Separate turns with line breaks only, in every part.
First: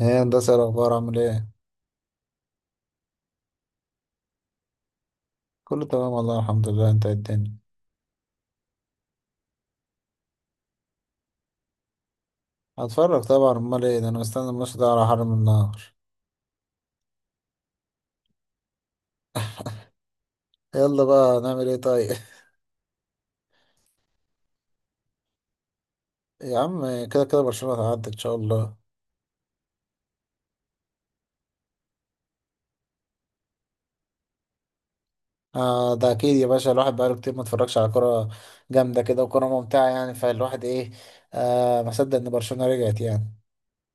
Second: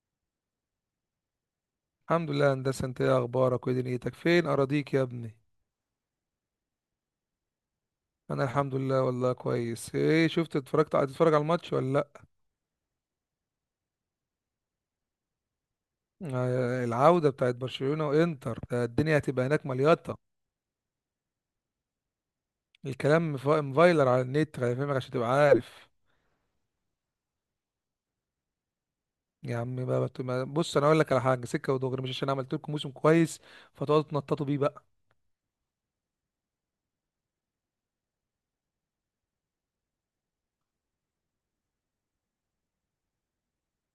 ايه هندسة، إيه الأخبار؟ عامل ايه؟
الحمد لله يا هندسة، انت ايه اخبارك وايه دنيتك؟ فين اراضيك يا ابني؟
كله تمام والله الحمد لله. انت إيه الدنيا؟
انا الحمد لله والله كويس. ايه شفت؟ اتفرجت؟ هتتفرج على الماتش ولا لا؟
هتفرج طبعا، امال ايه ده؟ انا مستني الماتش ده على حرم النهر.
العودة بتاعت برشلونة وانتر ده، الدنيا هتبقى هناك مليطة.
يلا بقى نعمل ايه طيب.
الكلام مفايلر على النت هيفهمك عشان تبقى عارف.
يا عم كده كده برشلونة هتعدي ان شاء الله.
يا عم بقى، بص انا اقول لك على حاجه سكه ودغري. مش عشان عملت لكم موسم كويس فتقعدوا تنططوا بيه بقى.
آه ده اكيد يا باشا، الواحد بقاله كتير ما اتفرجش على كرة جامدة كده وكرة ممتعة يعني، فالواحد ايه، آه ما صدق ان برشلونة رجعت يعني.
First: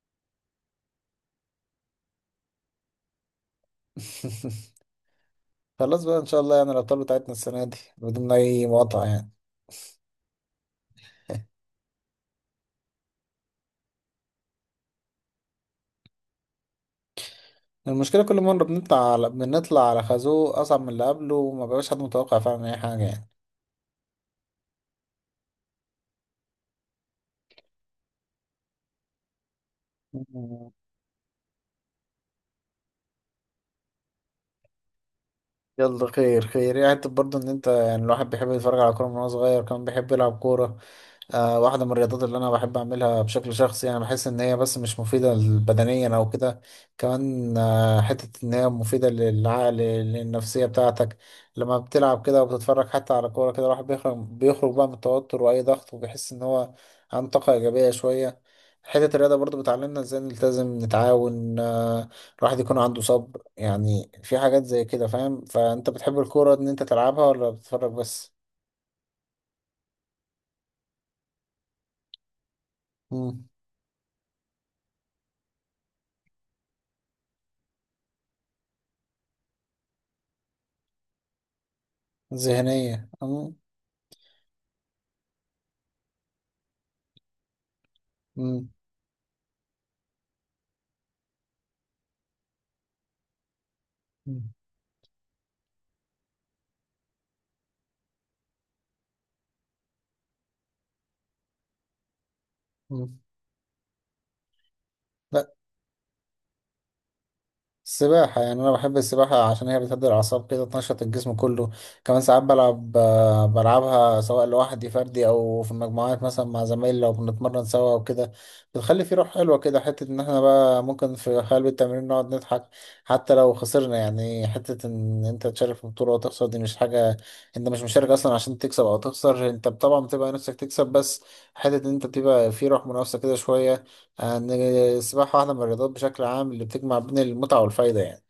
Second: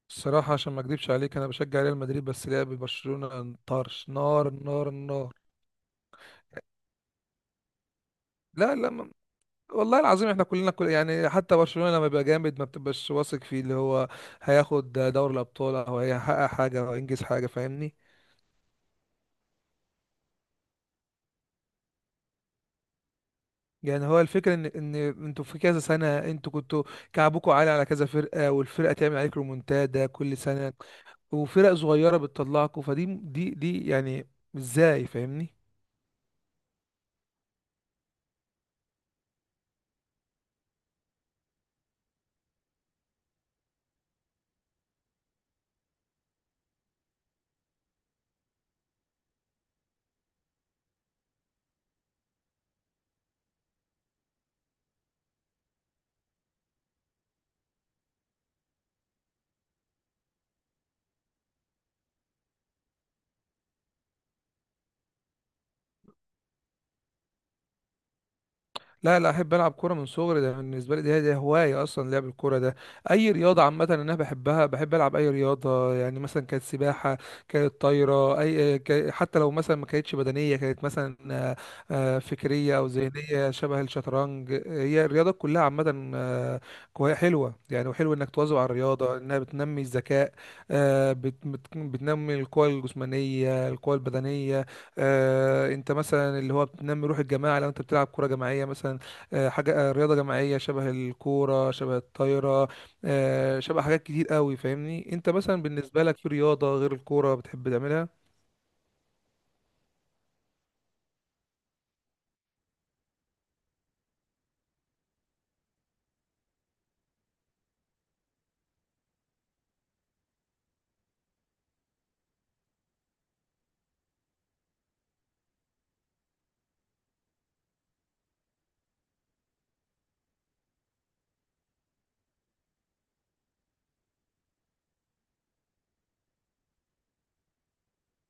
الصراحه، عشان ما اكدبش عليك، انا بشجع ريال مدريد، بس لعب برشلونه طرش نار نار نار.
خلاص بقى ان شاء الله يعني الابطال بتاعتنا السنة دي بدون اي
لا
مقاطعة
لا،
يعني.
والله العظيم احنا كلنا كل، يعني حتى برشلونة لما بيبقى جامد ما بتبقاش واثق فيه اللي هو هياخد دوري الابطال او هيحقق حاجة او ينجز حاجة، فاهمني؟
المشكلة كل مرة بنطلع على خازوق أصعب من اللي قبله، وما بقاش حد متوقع فعلا أي حاجة يعني.
يعني هو الفكرة ان انتوا في كذا سنة انتوا كنتوا كعبكم عالي على كذا فرقة، والفرقة تعمل عليك ريمونتادا كل
مم.
سنة. وفرق صغيرة بتطلعكوا فدي دي دي، يعني ازاي فاهمني؟
يلا خير خير يعني. انت برضه ان انت يعني الواحد بيحب يتفرج على كوره من وهو صغير، كمان بيحب يلعب كوره. آه واحده من الرياضات اللي انا بحب اعملها بشكل شخصي، يعني بحس ان هي بس مش مفيده بدنيا او كده، كمان آه حته ان هي مفيده للعقل للنفسيه بتاعتك. لما بتلعب كده وبتتفرج حتى على كوره كده الواحد بيخرج بقى من التوتر واي ضغط، وبيحس ان هو عنده طاقه ايجابيه شويه. حته الرياضه برضه بتعلمنا ازاي نلتزم نتعاون، الواحد يكون عنده صبر يعني، في حاجات زي كده فاهم. فانت بتحب الكورة ان انت تلعبها ولا بتتفرج بس؟
لا لا، احب العب كوره من صغري. ده بالنسبه لي دي هوايه اصلا، لعب الكوره ده. اي
مم.
رياضه عامه انا بحبها، بحب العب اي رياضه. يعني مثلا كانت سباحه، كانت طايره، اي حتى لو مثلا ما كانتش بدنيه كانت مثلا فكريه او
ذهنية.
ذهنيه
مم.
شبه الشطرنج. هي الرياضه كلها عامه، حلوه يعني، وحلو انك تواظب على
مم.
الرياضه انها بتنمي الذكاء. بتنمي القوى الجسمانيه، القوى
مم.
البدنيه. انت مثلا اللي هو بتنمي روح الجماعه لو انت بتلعب كوره جماعيه مثلا، حاجه، رياضه جماعيه شبه الكوره شبه الطايره،
مم.
شبه حاجات كتير قوي. فاهمني، انت
لا.
مثلا بالنسبه لك في رياضه غير الكوره بتحب تعملها؟
السباحة يعني أنا بحب السباحة عشان هي بتهدي الأعصاب كده، تنشط الجسم كله. كمان ساعات بلعب، بلعبها سواء لوحدي فردي أو في المجموعات مثلا مع زمايلي لو بنتمرن سوا وكده. بتخلي في روح حلوة كده، حتة إن احنا بقى ممكن في قلب التمرين نقعد نضحك حتى لو خسرنا يعني. حتة إن أنت تشارك في بطولة وتخسر دي مش حاجة. أنت مش مشارك أصلا عشان تكسب أو تخسر، أنت طبعا بتبقى نفسك تكسب، بس حتة إن أنت بتبقى في روح منافسة كده شوية. ان السباحه واحده من الرياضات بشكل عام اللي بتجمع بين المتعه والفايده يعني.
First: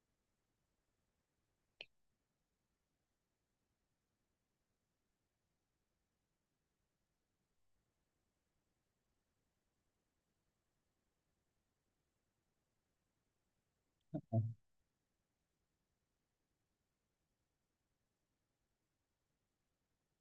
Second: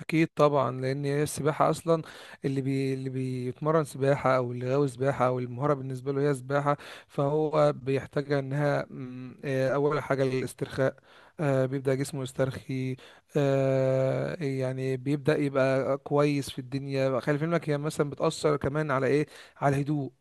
اكيد طبعا. لان هي السباحه اصلا اللي بيتمرن سباحه، او اللي غاوي سباحه، او المهاره بالنسبه له هي سباحه. فهو بيحتاج انها اول حاجه الاسترخاء. بيبدا جسمه يسترخي. يعني بيبدا يبقى كويس في الدنيا. خلي في علمك هي مثلا بتاثر كمان على ايه؟ على الهدوء.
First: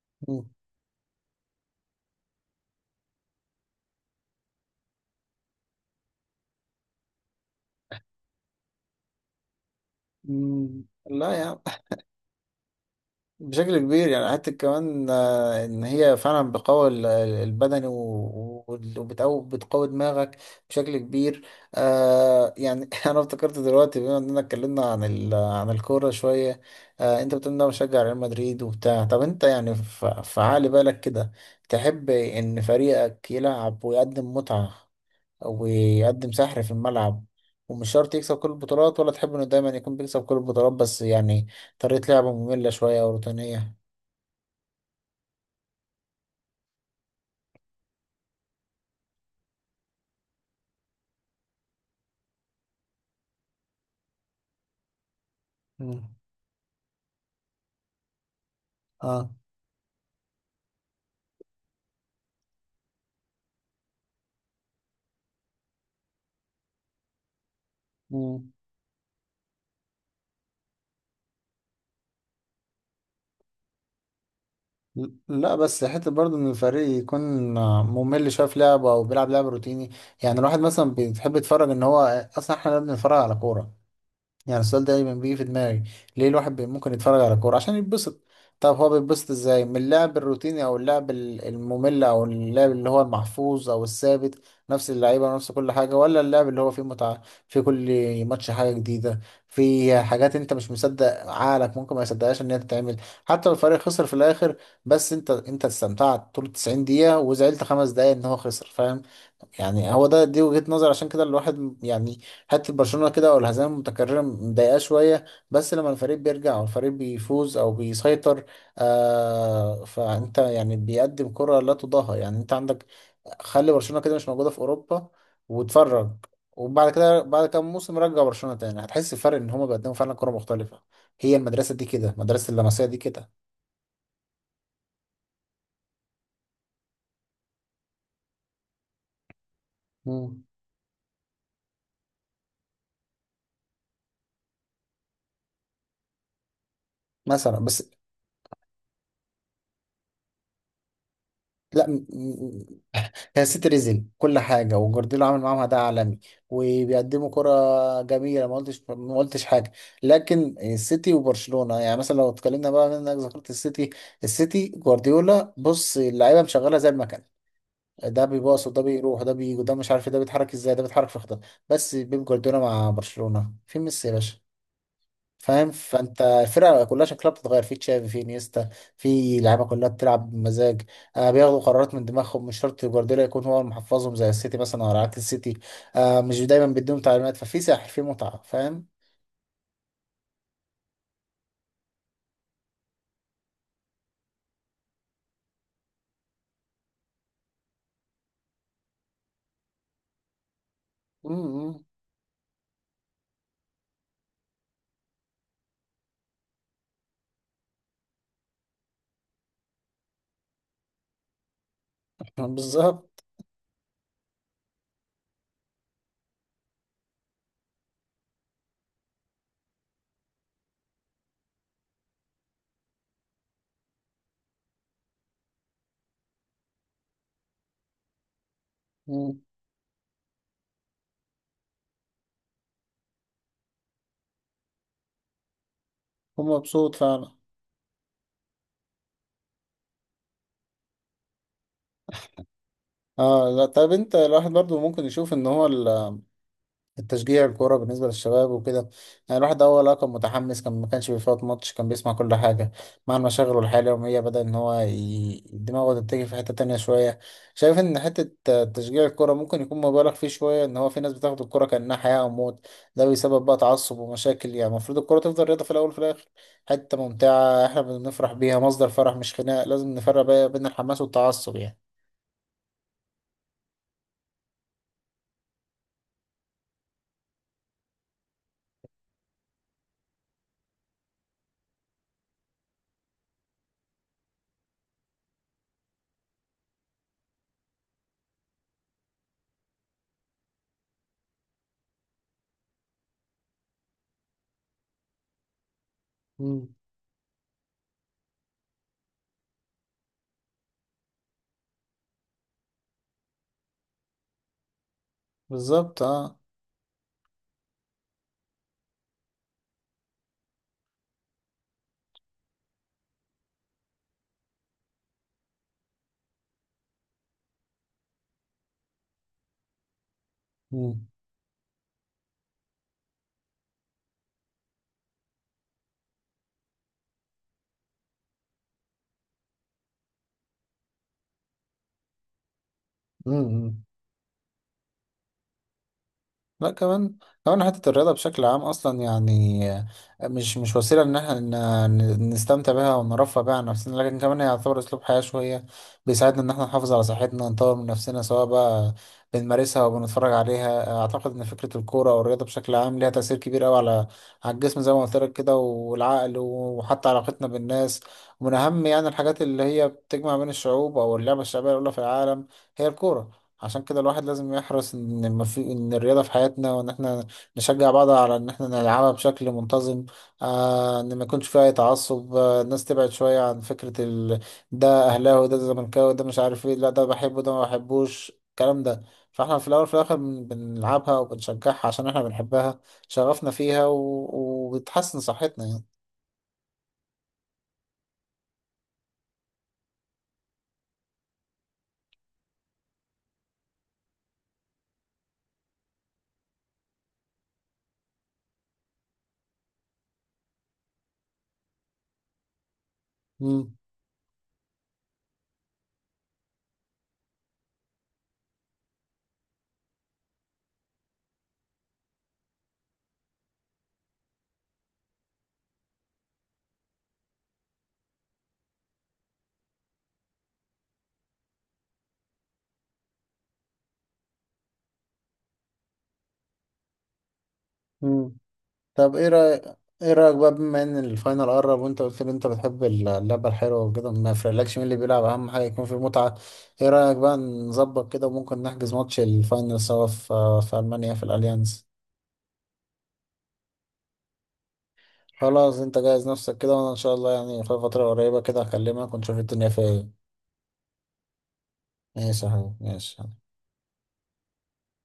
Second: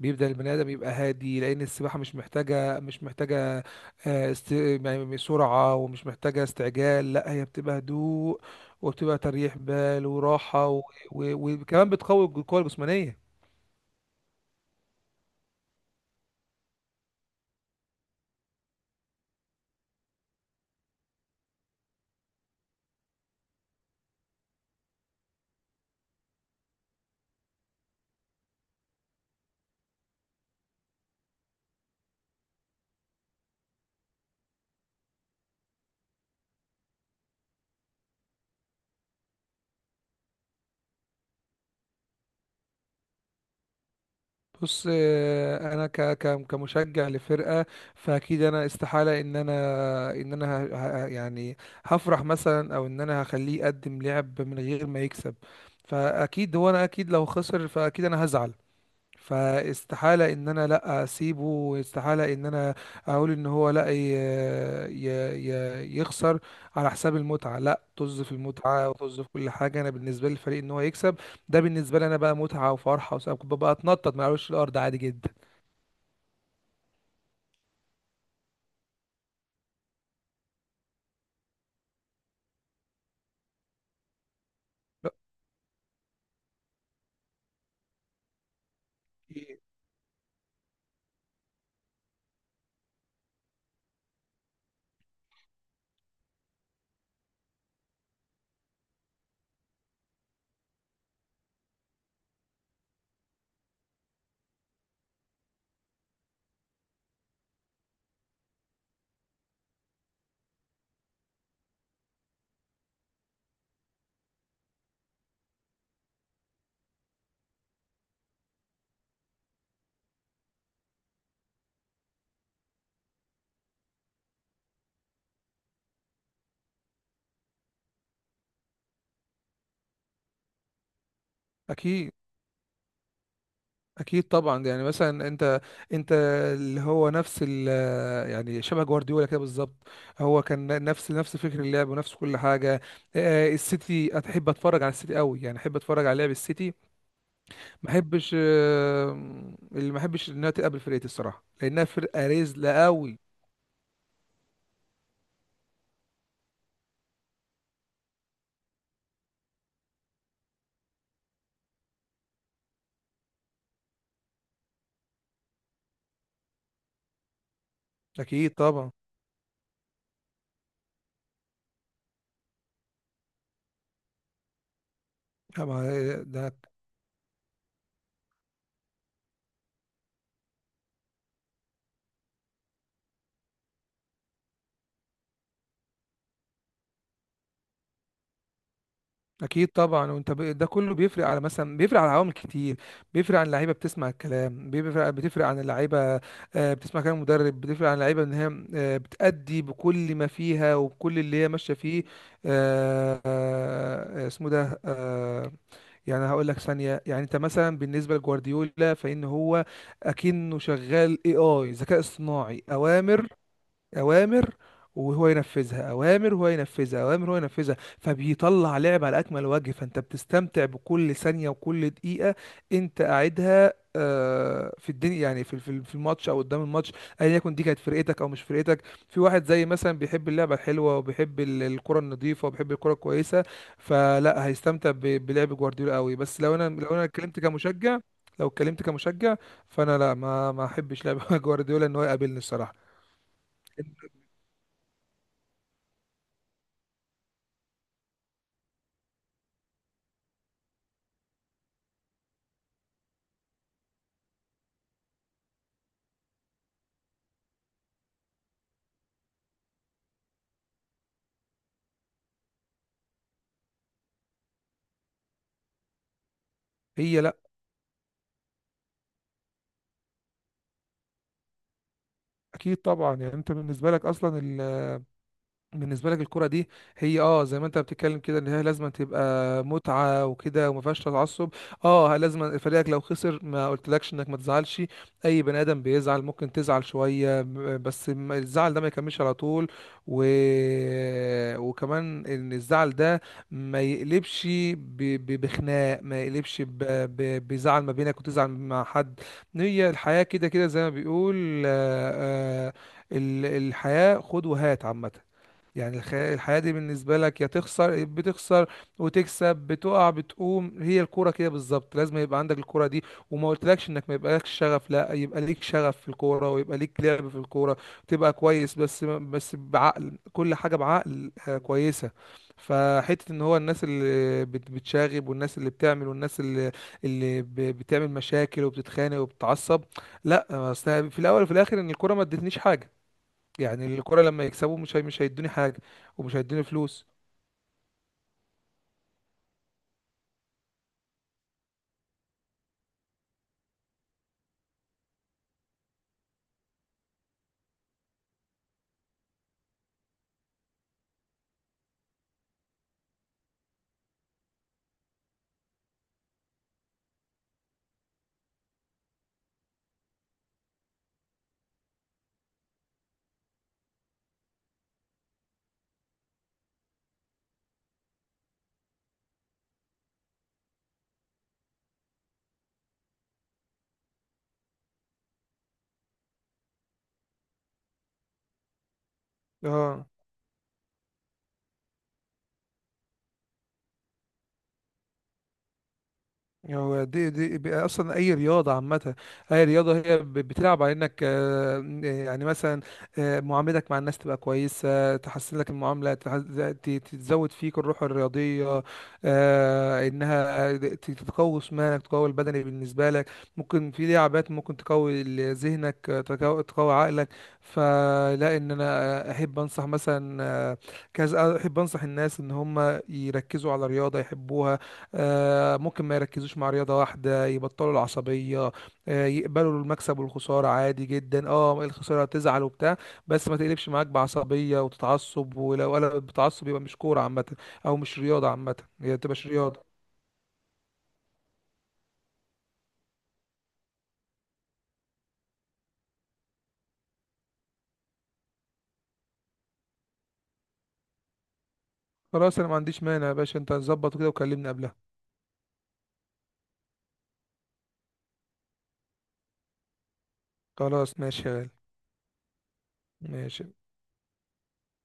بيبدأ
مم.
البني آدم يبقى هادي، لأن السباحة مش محتاجة يعني سرعة، ومش محتاجة استعجال. لا هي بتبقى هدوء، وبتبقى تريح بال وراحة،
مم، لا يعني.
وكمان بتقوي القوة الجسمانية.
بشكل كبير يعني، حتى كمان ان هي فعلا بتقوي البدني و- و- وبتقوي بتقوي دماغك بشكل كبير. آه يعني انا افتكرت دلوقتي بما اننا اتكلمنا عن عن الكوره شويه. آه انت بتقول إن انا بشجع ريال مدريد وبتاع، طب انت يعني في عقل بالك كده تحب ان فريقك يلعب ويقدم متعه ويقدم سحر في الملعب ومش شرط يكسب كل البطولات، ولا تحب انه دايما يكون بيكسب كل البطولات بس يعني طريقة لعبه مملة شوية او روتينية؟
بص، انا كمشجع لفرقه، فاكيد انا استحاله ان انا يعني هفرح مثلا او ان انا هخليه يقدم لعب من غير ما يكسب.
مم.
فاكيد هو انا اكيد، لو خسر فاكيد انا هزعل.
اه.
فاستحالة ان انا لا اسيبه، واستحالة ان انا اقول ان هو لا ي... يخسر على حساب المتعة. لا، طز في
مم.
المتعة وطز في كل حاجة، انا بالنسبة لي الفريق ان هو يكسب. ده بالنسبة لي انا بقى متعة وفرحة، وسبب ببقى اتنطط ما اقولش الارض عادي جدا.
لا بس حتة برضه إن الفريق يكون ممل شوية في لعبه أو بيلعب لعب روتيني. يعني الواحد مثلا بيحب يتفرج إن هو أصلا، إحنا لا بنتفرج على كورة يعني؟ السؤال ده
لا،
دايما بيجي في دماغي. ليه الواحد ممكن يتفرج على كورة عشان يتبسط؟ طب هو بيتبسط ازاي من اللعب الروتيني او اللعب الممل او اللعب اللي هو المحفوظ او الثابت، نفس اللعيبة ونفس كل حاجة، ولا اللعب اللي هو فيه متعة في كل ماتش حاجة جديدة، في حاجات انت مش مصدق عقلك ممكن ما يصدقهاش ان هي تتعمل؟ حتى لو الفريق خسر في الاخر، بس انت انت استمتعت طول 90 دقيقة وزعلت 5 دقايق ان هو خسر فاهم يعني. هو ده دي وجهة نظر، عشان كده الواحد يعني حته برشلونه كده او الهزائم المتكرره مضايقاه شويه، بس لما الفريق بيرجع او الفريق بيفوز او بيسيطر آه فانت يعني بيقدم كره لا تضاهى. يعني انت عندك، خلي برشلونه كده مش موجوده في اوروبا واتفرج، وبعد كده بعد كام موسم رجع برشلونه تاني هتحس الفرق ان هما بيقدموا فعلا كره مختلفه. هي المدرسه دي
اكيد
كده، مدرسه اللمسيه دي كده.
اكيد طبعا. يعني مثلا، انت اللي هو نفس ال يعني شبه جوارديولا كده بالظبط.
مم.
هو كان نفس فكر اللعب ونفس كل حاجه. السيتي، احب اتفرج على السيتي قوي يعني، احب اتفرج على لعب السيتي.
مثلا بس.
ما احبش، اللي ما احبش انها تقابل فرقتي الصراحه، لانها
لا.
فرقه رزله قوي.
هي سيتي كل حاجه وجوارديولا عامل معاهم اداء عالمي وبيقدموا كره جميله، ما قلتش حاجه. لكن السيتي وبرشلونه يعني مثلا لو اتكلمنا بقى من انك ذكرت السيتي، السيتي جوارديولا بص اللعيبه مشغله زي المكنه، ده
اكيد
بيباص وده
طبعا،
بيروح وده بيجي وده مش عارف إيه، ده بيتحرك ازاي ده بيتحرك في خطه. بس بيب جوارديولا مع برشلونه في ميسي يا باشا، فاهم.
طبعاً.
فانت
ده
الفرقه كلها شكلها بتتغير، في تشافي، في انيستا، في لعيبه كلها بتلعب بمزاج، آه بياخدوا قرارات من دماغهم، مش شرط جوارديولا يكون هو اللي محفظهم زي السيتي مثلا، او عكس السيتي آه مش دايما بيديهم تعليمات، ففي سحر في متعه فاهم.
اكيد طبعا. وانت ده كله بيفرق على مثلا، بيفرق على عوامل كتير. بيفرق عن اللعيبه بتسمع الكلام، بتفرق عن اللعيبه، بتسمع كلام المدرب، بتفرق عن اللعيبه ان هي بتأدي بكل ما فيها وبكل
مم.
اللي هي ماشيه
مم.
فيه. اسمه ده، يعني هقول لك ثانيه. يعني انت مثلا بالنسبه لجوارديولا، فان هو اكنه شغال اي ذكاء اصطناعي.
بالظبط.
اوامر، اوامر وهو ينفذها، اوامر وهو ينفذها، اوامر وهو ينفذها، فبيطلع لعب على اكمل وجه، فانت بتستمتع بكل ثانيه وكل دقيقه انت قاعدها في الدنيا. يعني في الماتش او قدام الماتش، ايا يكن دي كانت فرقتك او مش فرقتك. في
مم.
واحد زي مثلا بيحب اللعبه الحلوه، وبيحب الكره النظيفه، وبيحب الكره الكويسه، فلا هيستمتع بلعب جوارديولا قوي. بس لو انا لو
ومبسوط
انا
فعلا.
اتكلمت كمشجع، لو اتكلمت كمشجع، فانا لا ما احبش لعب جوارديولا ان هو يقابلني الصراحه.
اه. لا طب انت الواحد برضو ممكن يشوف ان هو ال التشجيع الكورة بالنسبة للشباب وكده، يعني الواحد أول كان متحمس كان ما كانش بيفوت ماتش كان بيسمع كل حاجة، مع المشاغل والحياة اليومية بدأ إن هو دماغه تتجه في حتة تانية شوية. شايف إن حتة تشجيع الكورة ممكن يكون مبالغ فيه شوية، إن هو في ناس بتاخد الكورة كأنها حياة أو موت، ده بيسبب بقى تعصب ومشاكل. يعني المفروض الكورة تفضل رياضة في الأول وفي الآخر، حتة
هي
ممتعة إحنا بنفرح بيها، مصدر فرح مش خناق، لازم نفرق بقى بين الحماس والتعصب يعني.
اكيد طبعا. يعني انت بالنسبه لك اصلا، بالنسبه لك الكرة دي، هي اه، زي ما انت بتتكلم كده ان هي لازم تبقى متعة وكده، وما فيهاش تعصب. اه، لازم فريقك لو خسر ما قلتلكش انك ما تزعلش. اي بني ادم بيزعل، ممكن تزعل شوية، ب- بس ما- الزعل ده ما يكملش على طول، و... وكمان ان الزعل ده ما يقلبش ب... بخناق، ما يقلبش
مم.
بزعل ما بينك، وتزعل مع حد. هي الحياة كده كده، زي ما بيقول، الحياة خد وهات عامة. يعني
بالظبط اه.
الحياة دي بالنسبة لك يا تخسر بتخسر وتكسب، بتقع بتقوم. هي الكورة كده بالظبط، لازم يبقى عندك الكورة دي، وما قلتلكش انك ما يبقالكش شغف، لا يبقى ليك شغف في الكورة ويبقى ليك لعب في الكورة، تبقى كويس. بس بعقل، كل حاجة
مم.
بعقل كويسة. فحتة ان هو الناس بتشاغب، والناس اللي بتعمل، والناس اللي بتعمل مشاكل وبتتخانق وبتتعصب، لا، أصل في الاول وفي الاخر ان الكورة ما ادتنيش حاجة.
مم.
يعني الكرة لما يكسبوا مش هيدوني حاجة، ومش هيدوني
لا
فلوس.
كمان. كمان حتة الرياضة بشكل عام أصلا يعني مش مش وسيلة إن احنا نستمتع بها ونرفه بيها عن نفسنا، لكن كمان هي يعتبر أسلوب حياة شوية بيساعدنا إن احنا نحافظ على صحتنا ونطور من نفسنا سواء بقى بنمارسها أو بنتفرج عليها. أعتقد إن فكرة الكورة أو الرياضة بشكل عام ليها تأثير كبير أوي على على الجسم زي ما قلت لك كده والعقل وحتى علاقتنا بالناس. ومن أهم يعني الحاجات اللي هي بتجمع بين الشعوب أو اللعبة الشعبية الأولى في العالم هي الكورة. عشان كده الواحد لازم يحرص ان ما في ان الرياضه في حياتنا، وان احنا نشجع بعض على ان احنا نلعبها بشكل منتظم. آه ان ما يكونش فيها اي تعصب، آه الناس تبعد شويه عن فكره ال... ده اهلاوي ده زملكاوي ده مش عارف ايه، لا ده بحبه ده ما بحبوش الكلام ده. فاحنا في الاول وفي
اه،
الاخر بنلعبها وبنشجعها عشان احنا بنحبها، شغفنا فيها و... وبتحسن صحتنا يعني.
هو دي بقى اصلا اي رياضه عامه. اي رياضه هي بتلعب على انك يعني مثلا، معاملتك مع الناس تبقى كويسه، تحسن لك المعامله، تزود فيك الروح الرياضيه، انها تقوي جسمانك، تقوي البدني بالنسبه لك.
مم.
ممكن في لعبات ممكن تقوي ذهنك، تقوي عقلك. فلا، ان انا احب انصح مثلا كذا، احب انصح الناس ان هم يركزوا على رياضه يحبوها، ممكن ما يركزوش مع رياضة واحدة، يبطلوا العصبية، يقبلوا المكسب والخسارة عادي جدا. اه الخسارة هتزعل وبتاع، بس ما تقلبش معاك بعصبية وتتعصب. ولو قلبت بتعصب يبقى مش كورة عامة، او مش
مم.
رياضة عامة،
طب
هي
ايه
تبقاش
رأيك،
رياضة.
ايه رأيك بقى بما ان الفاينل قرب وانت قلت لي انت بتحب اللعبة الحلوة وكده ما يفرقلكش مين اللي بيلعب، اهم حاجة يكون في متعة. ايه رأيك بقى نظبط كده وممكن نحجز ماتش الفاينل سوا في ألمانيا في الأليانز.
خلاص، انا ما عنديش مانع يا باشا. انت ظبط كده وكلمني قبلها.
خلاص انت جهز نفسك كده، وانا ان شاء الله يعني في فترة قريبة كده هكلمك ونشوف الدنيا فيها ايه.
خلاص ماشي يا غالي.
ماشي يا حبيبي ماشي.
ماشي.